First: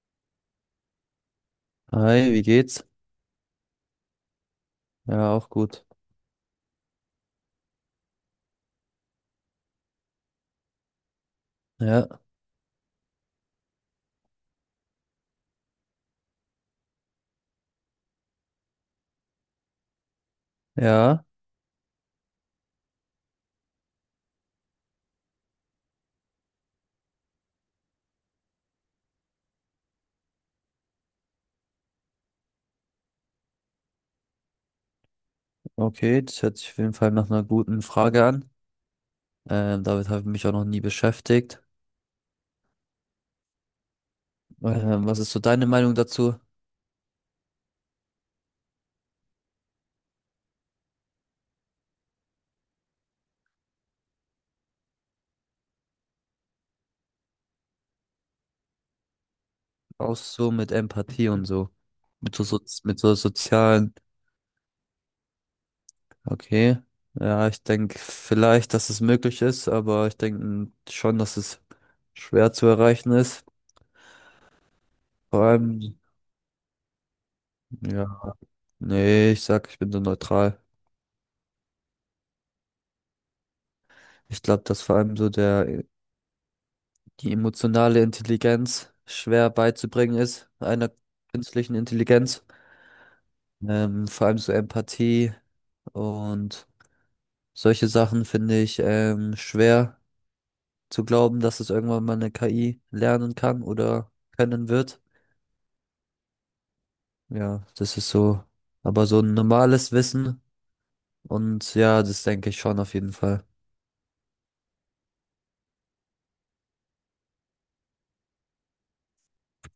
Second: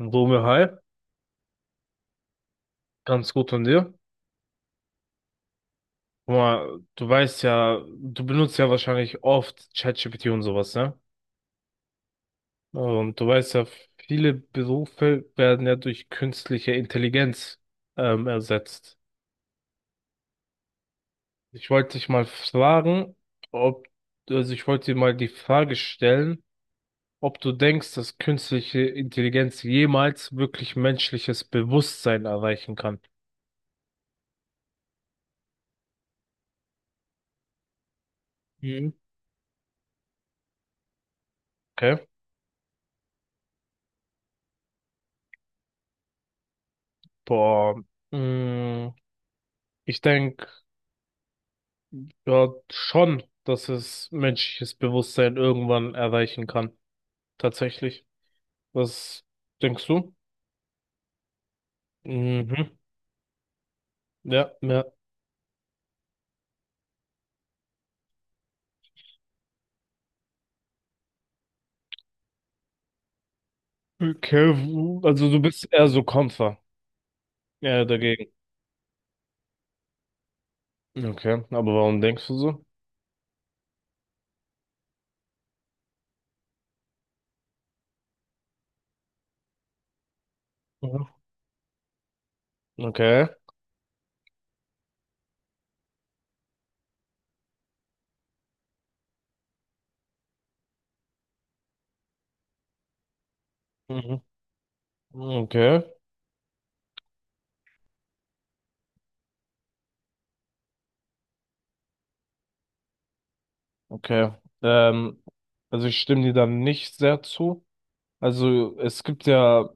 Rome, hi. Hi, wie geht's? Ganz gut von dir. Ja, auch gut. Guck mal, du weißt ja, du benutzt ja wahrscheinlich oft ChatGPT und sowas, ne? Ja, Und du weißt ja, viele Berufe werden ja durch künstliche Intelligenz ersetzt. ja, Ich wollte dich mal fragen, ob, also ich wollte dir mal die Frage stellen, ob du denkst, dass künstliche Intelligenz jemals wirklich menschliches Bewusstsein erreichen kann. okay, das hört sich auf jeden Fall nach einer guten Frage an. Mhm. Damit habe ich mich auch noch nie beschäftigt. Okay. Was ist so deine Meinung dazu? Boah. Mm, Ich denke, ja, schon, dass es menschliches Bewusstsein irgendwann erreichen kann. Tatsächlich. Was denkst du? Auch so mit Empathie und so. Mit so, Mhm. Mit so sozialen. Ja, ja. Okay. Ja, ich denke vielleicht, dass es möglich ist, aber ich denke schon, dass es schwer zu erreichen ist. Okay, also du Vor bist eher allem, so Kämpfer. Ja, ja, dagegen. nee, ich sag, ich bin so neutral. Okay, aber warum denkst du so? Ich glaube, dass vor allem so der die emotionale Intelligenz schwer beizubringen ist, einer Mhm. künstlichen Intelligenz. Okay. Vor allem so Empathie und solche Sachen finde ich schwer zu glauben, dass es irgendwann mal eine KI lernen kann oder Mhm. können wird. Okay. Ja, das ist so, aber so ein normales Wissen und ja, das denke ich schon auf jeden Fall. Okay. Ähm, also ich stimme dir da nicht sehr zu. Also es gibt ja,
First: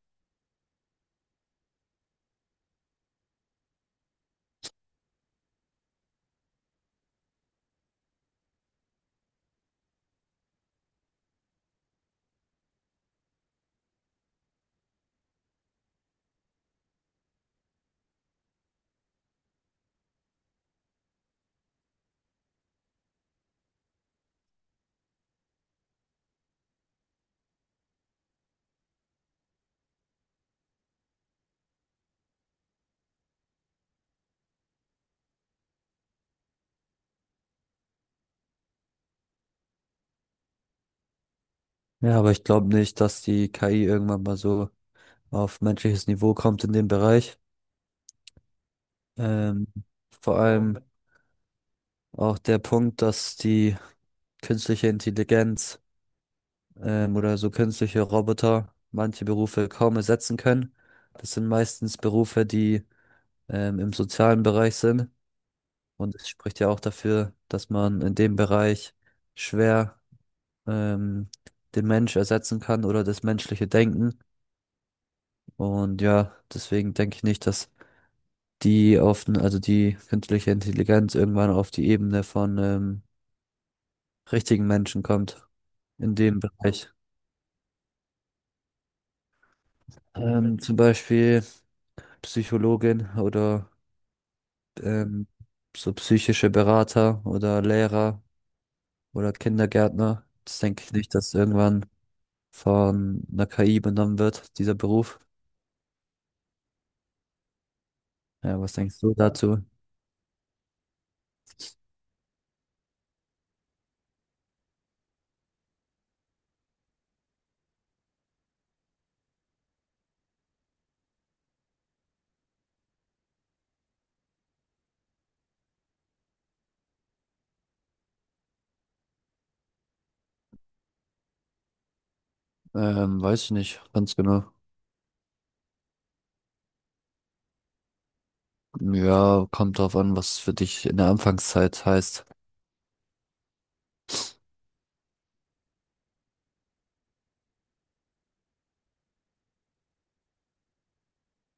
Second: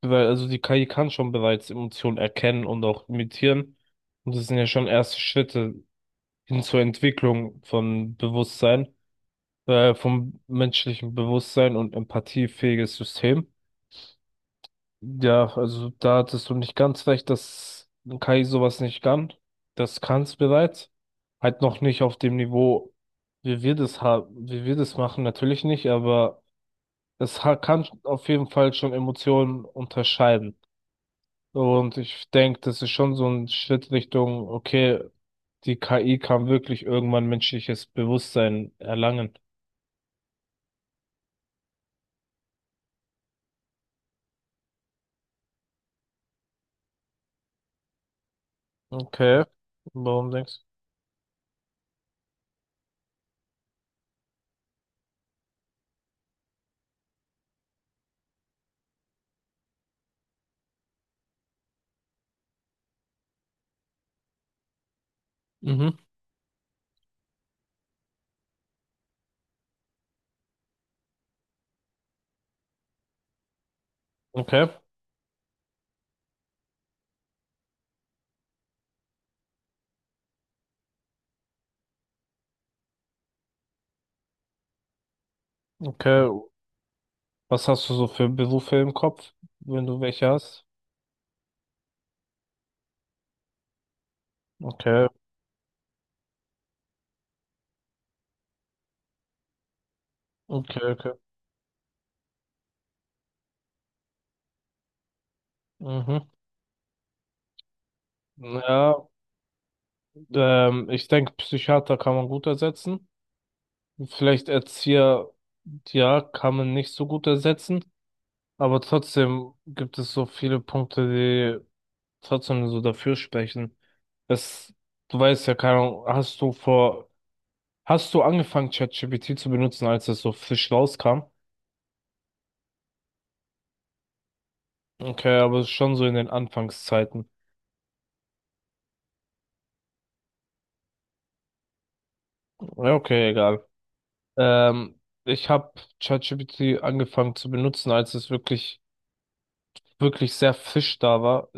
also die KI kann schon bereits Emotionen erkennen und auch imitieren. Und das sind ja schon erste Schritte hin zur Entwicklung von Bewusstsein, vom menschlichen Bewusstsein und empathiefähiges System. Ja, also da hattest du nicht ganz recht, dass KI sowas nicht kann. Das kann es bereits. Halt noch nicht auf dem Niveau, wie wir das haben, wie wir das machen, natürlich nicht, aber es kann auf jeden Fall schon Emotionen unterscheiden. Und ich denke, das ist schon so ein Schritt Richtung, okay, die KI kann wirklich irgendwann menschliches Bewusstsein erlangen. Ja, aber ich glaube nicht, dass die KI irgendwann mal so auf menschliches Niveau kommt in dem Bereich. Okay, Ähm, warum vor denkst, allem Auch der Punkt, dass die künstliche Intelligenz oder so künstliche Roboter manche Berufe kaum ersetzen können. Das sind meistens Berufe, die im sozialen Bereich sind. mhm, du? Mhm. Und es spricht ja auch dafür, dass man in dem Bereich schwer ähm, den Mensch ersetzen kann oder das menschliche Denken. Okay, Und ja, deswegen denke ich nicht, dass also die künstliche Intelligenz irgendwann auf die Ebene von richtigen Menschen kommt in okay. dem Bereich. Was hast du so für Berufe im Kopf, wenn du welche hast? Zum Beispiel Psychologin oder Okay, ähm, so psychische Berater oder Lehrer oder Kindergärtner. Das okay, denke ich okay. nicht, dass irgendwann von einer KI übernommen wird, dieser Beruf. Mhm. Ja, was Ja, denkst du dazu? Ich denke, Psychiater kann man gut ersetzen. Vielleicht Erzieher, ja, kann man nicht so gut ersetzen. Aber trotzdem gibt es so viele Punkte, die trotzdem so dafür sprechen. Es, du weißt ja, keine Ahnung, hast du angefangen, ChatGPT zu benutzen, als es so frisch rauskam? Weiß ich nicht, ganz genau. Okay, aber schon so in den Anfangszeiten. Ja, kommt drauf an, was für dich in der Anfangszeit heißt. Ja, okay, egal. Ähm, ich habe ChatGPT angefangen zu benutzen, als es wirklich sehr frisch da war.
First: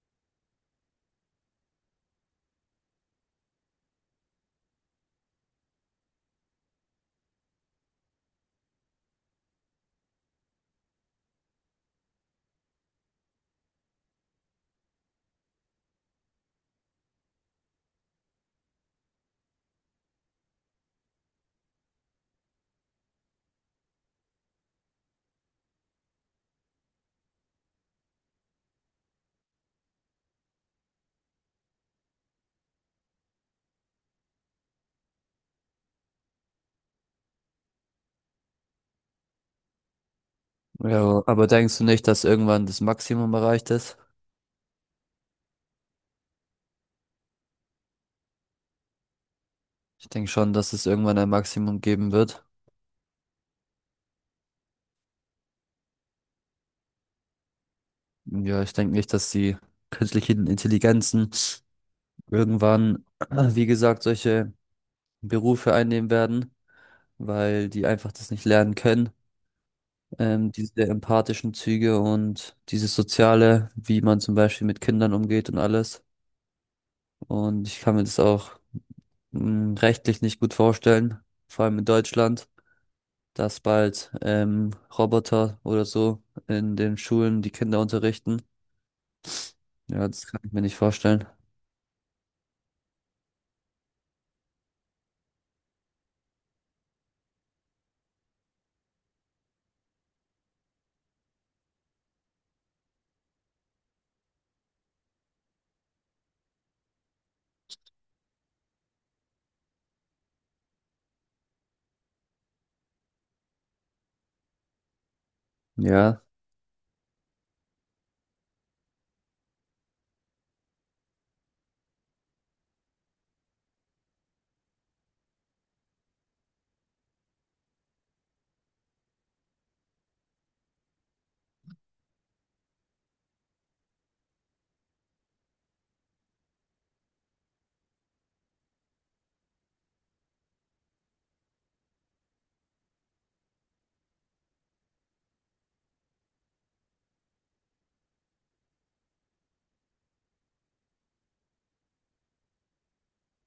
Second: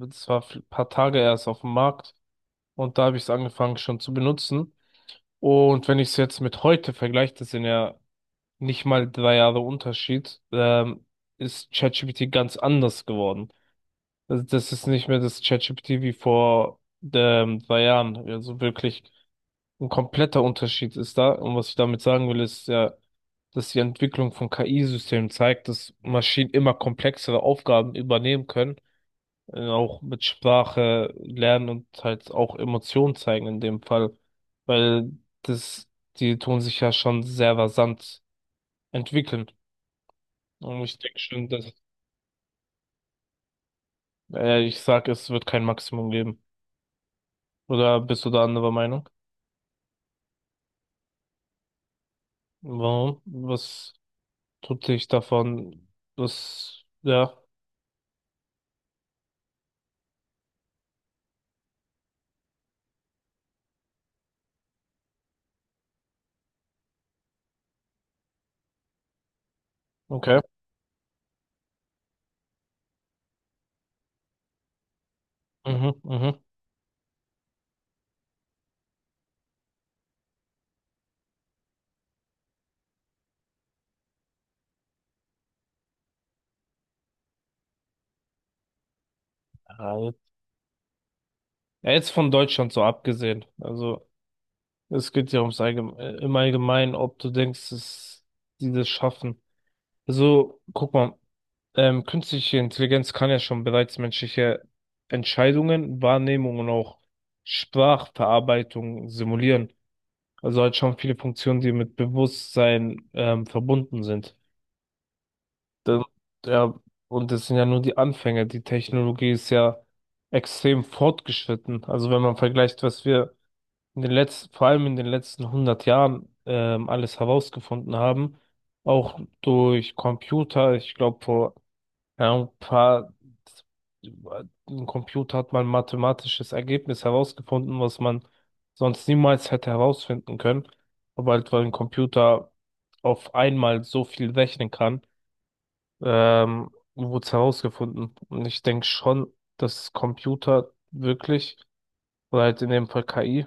Es war ein paar Tage erst auf dem Markt und da habe ich es angefangen schon zu benutzen. Und wenn ich es jetzt mit heute vergleiche, das sind ja nicht mal drei Jahre Unterschied, ist ChatGPT ganz anders geworden. Also das ist nicht mehr das ChatGPT wie vor drei Jahren. Also wirklich ein kompletter Unterschied ist da. Und was ich damit sagen will, ist ja, dass die Entwicklung von KI-Systemen zeigt, dass Maschinen immer komplexere Aufgaben übernehmen können, auch mit Sprache lernen und halt auch Emotionen zeigen in dem Fall, weil das, die tun sich ja schon sehr rasant entwickeln. Und ich denke Ja, aber schon, dass, denkst du nicht, dass irgendwann das Maximum erreicht ist? äh, ich sag, es wird kein Maximum geben. Oder bist du da anderer Meinung? Ich denke schon, dass es irgendwann ein Maximum geben wird. Warum? Was tut dich davon? Was, ja, Ja, ich denke nicht, dass die künstlichen Intelligenzen irgendwann, wie gesagt, solche Berufe einnehmen werden, weil die einfach das nicht lernen können. okay. Diese empathischen Züge und dieses Soziale, wie man zum Beispiel mit Kindern umgeht und Mhm, alles. mhm. Und ich kann mir das auch rechtlich nicht gut vorstellen, vor allem in Deutschland, dass bald Roboter oder so in den Schulen die Kinder unterrichten. Ja, Ja, jetzt das kann ich mir nicht vorstellen. ja, jetzt von Deutschland so abgesehen. Also, es geht ja ums Allgeme im Allgemeinen, ob du denkst, dass die das schaffen. Also, guck mal, künstliche Intelligenz kann ja schon bereits menschliche Entscheidungen, Wahrnehmung und auch Sprachverarbeitung simulieren. Also halt schon viele Funktionen, die mit Bewusstsein verbunden sind. Da, Ja, ja, und das sind ja nur die Anfänge. Die Technologie ist ja extrem fortgeschritten. Also wenn man vergleicht, was wir in den letzten, vor allem in den letzten 100 Jahren alles herausgefunden haben, auch durch Computer, ich glaube vor ja, ein Computer hat mal ein mathematisches Ergebnis herausgefunden, was man sonst niemals hätte herausfinden können. Aber halt, weil ein Computer auf einmal so viel rechnen kann, ähm, wurde es herausgefunden. Und ich denke schon, dass Computer wirklich, oder halt in dem Fall KI,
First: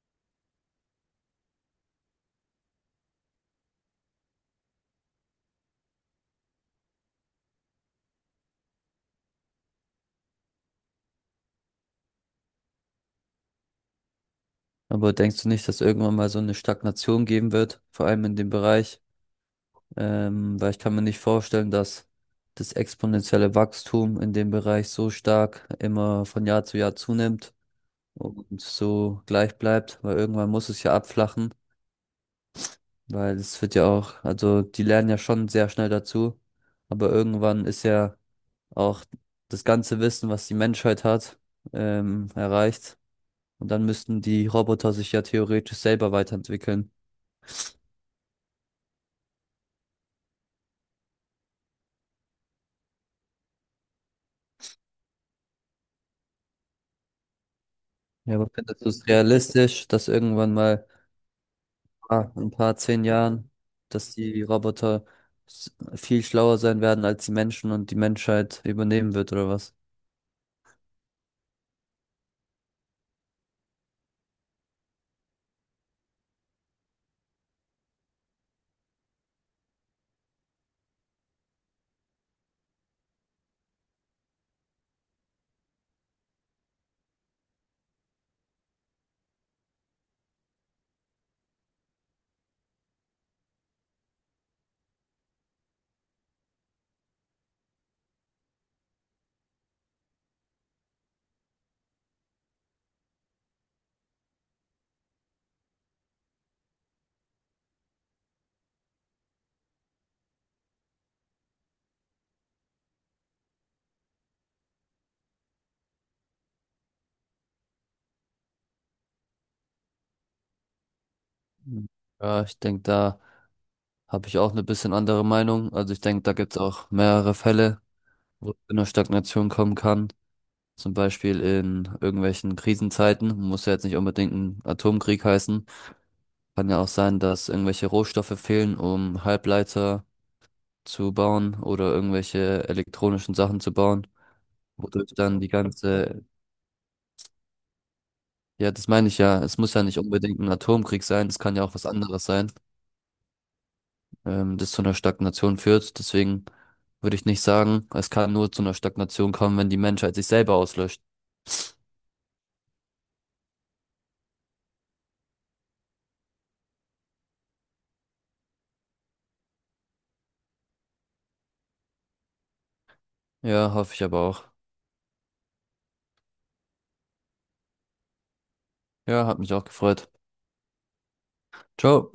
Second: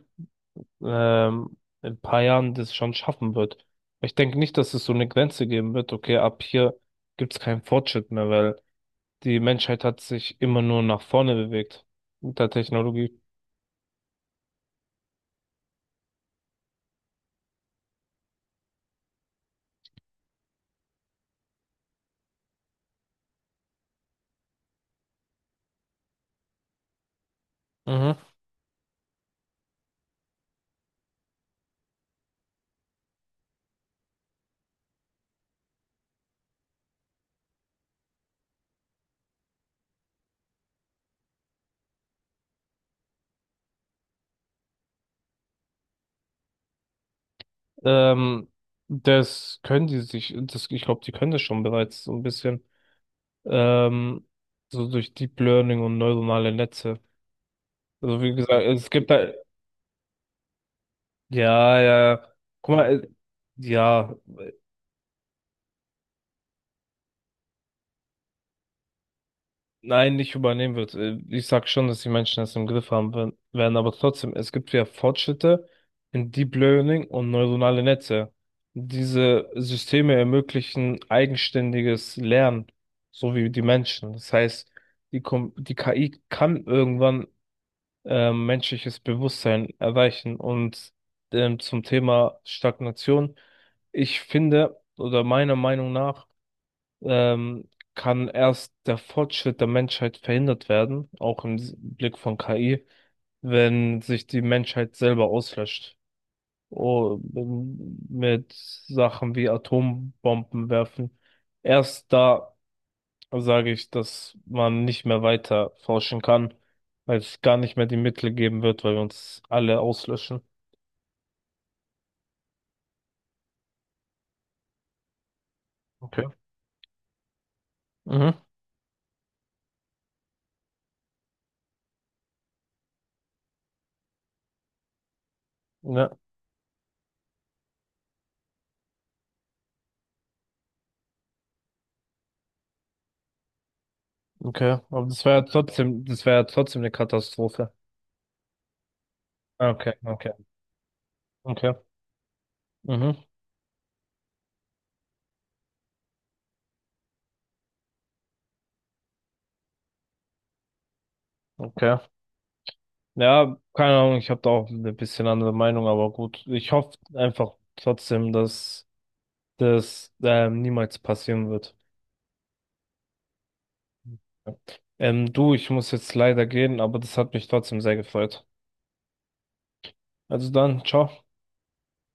in ein paar Jahren das schon schaffen wird. Ich denke nicht, dass es so eine Grenze geben wird, okay, ab hier gibt es keinen Fortschritt mehr, weil die Menschheit hat sich immer nur nach vorne bewegt mit der Technologie. aber denkst du nicht, dass irgendwann mal so eine Stagnation geben wird, vor allem in dem Bereich? Weil ich kann mir nicht vorstellen, dass das exponentielle Wachstum in dem Bereich so stark immer von Jahr zu Jahr zunimmt Mhm. und so gleich bleibt, weil irgendwann muss es ja abflachen, weil es wird ja auch, also die lernen ja schon sehr schnell dazu, aber irgendwann ist ja auch das ganze Wissen, was die Menschheit hat, erreicht und dann müssten die Roboter sich ja theoretisch selber weiterentwickeln. Ähm, das können die sich, das, ich glaube, die können das schon bereits so ein bisschen. Ähm, so durch Deep Learning und neuronale Netze. Also wie Ja, aber gesagt, findest es du es gibt da, realistisch, dass irgendwann mal ja, ja, ja. In ein paar Guck mal, zehn Jahren, dass ja, die viel schlauer sein werden als die Menschen und die Menschheit übernehmen wird oder was? nein, nicht übernehmen wird. Ich sag schon, dass die Menschen das im Griff werden, aber trotzdem, es gibt ja Fortschritte in Deep Learning und neuronale Netze. Diese Systeme ermöglichen eigenständiges Lernen, so wie die Menschen. Das heißt, die KI kann irgendwann menschliches Bewusstsein erreichen. Und zum Thema Stagnation, ich finde, oder meiner Meinung nach, ähm, kann erst der Fortschritt der Menschheit verhindert werden, auch im Blick von KI, wenn sich die Menschheit selber auslöscht. Oh, mit Sachen wie Atombomben werfen. Erst da sage ich, dass man nicht mehr weiter forschen kann, weil es gar nicht mehr die Mittel geben wird, weil wir uns alle auslöschen. Hm. Ja, ich denke, da habe ich auch eine bisschen andere Meinung. Also ich denke, Okay. da gibt es auch mehrere Fälle, Mhm. wo es zu einer Stagnation kommen kann. Zum Beispiel in irgendwelchen Krisenzeiten. Muss ja jetzt nicht unbedingt ein Atomkrieg heißen. Ja, Kann ja auch sein, dass irgendwelche Rohstoffe fehlen, um Halbleiter zu bauen oder irgendwelche elektronischen Sachen zu bauen, okay. Aber wodurch das wäre dann ja die trotzdem, ganze das wäre ja trotzdem eine Katastrophe. Ja, das meine ich ja. Es muss ja Okay, nicht okay, unbedingt ein Atomkrieg sein. Es kann ja okay. auch was anderes sein, Mhm. Das zu einer Stagnation führt. Deswegen würde ich nicht sagen, es kann nur zu einer Stagnation kommen, wenn die Menschheit sich selber auslöscht. Okay. Ja, keine Ahnung, ich habe da auch eine bisschen andere Meinung, aber gut. Ich hoffe einfach trotzdem, dass das niemals passieren wird. Ja, hoffe ich aber auch. Du, ich muss jetzt leider gehen, aber das hat mich trotzdem sehr gefreut. Ja, hat mich auch gefreut. Also dann, ciao. Ciao.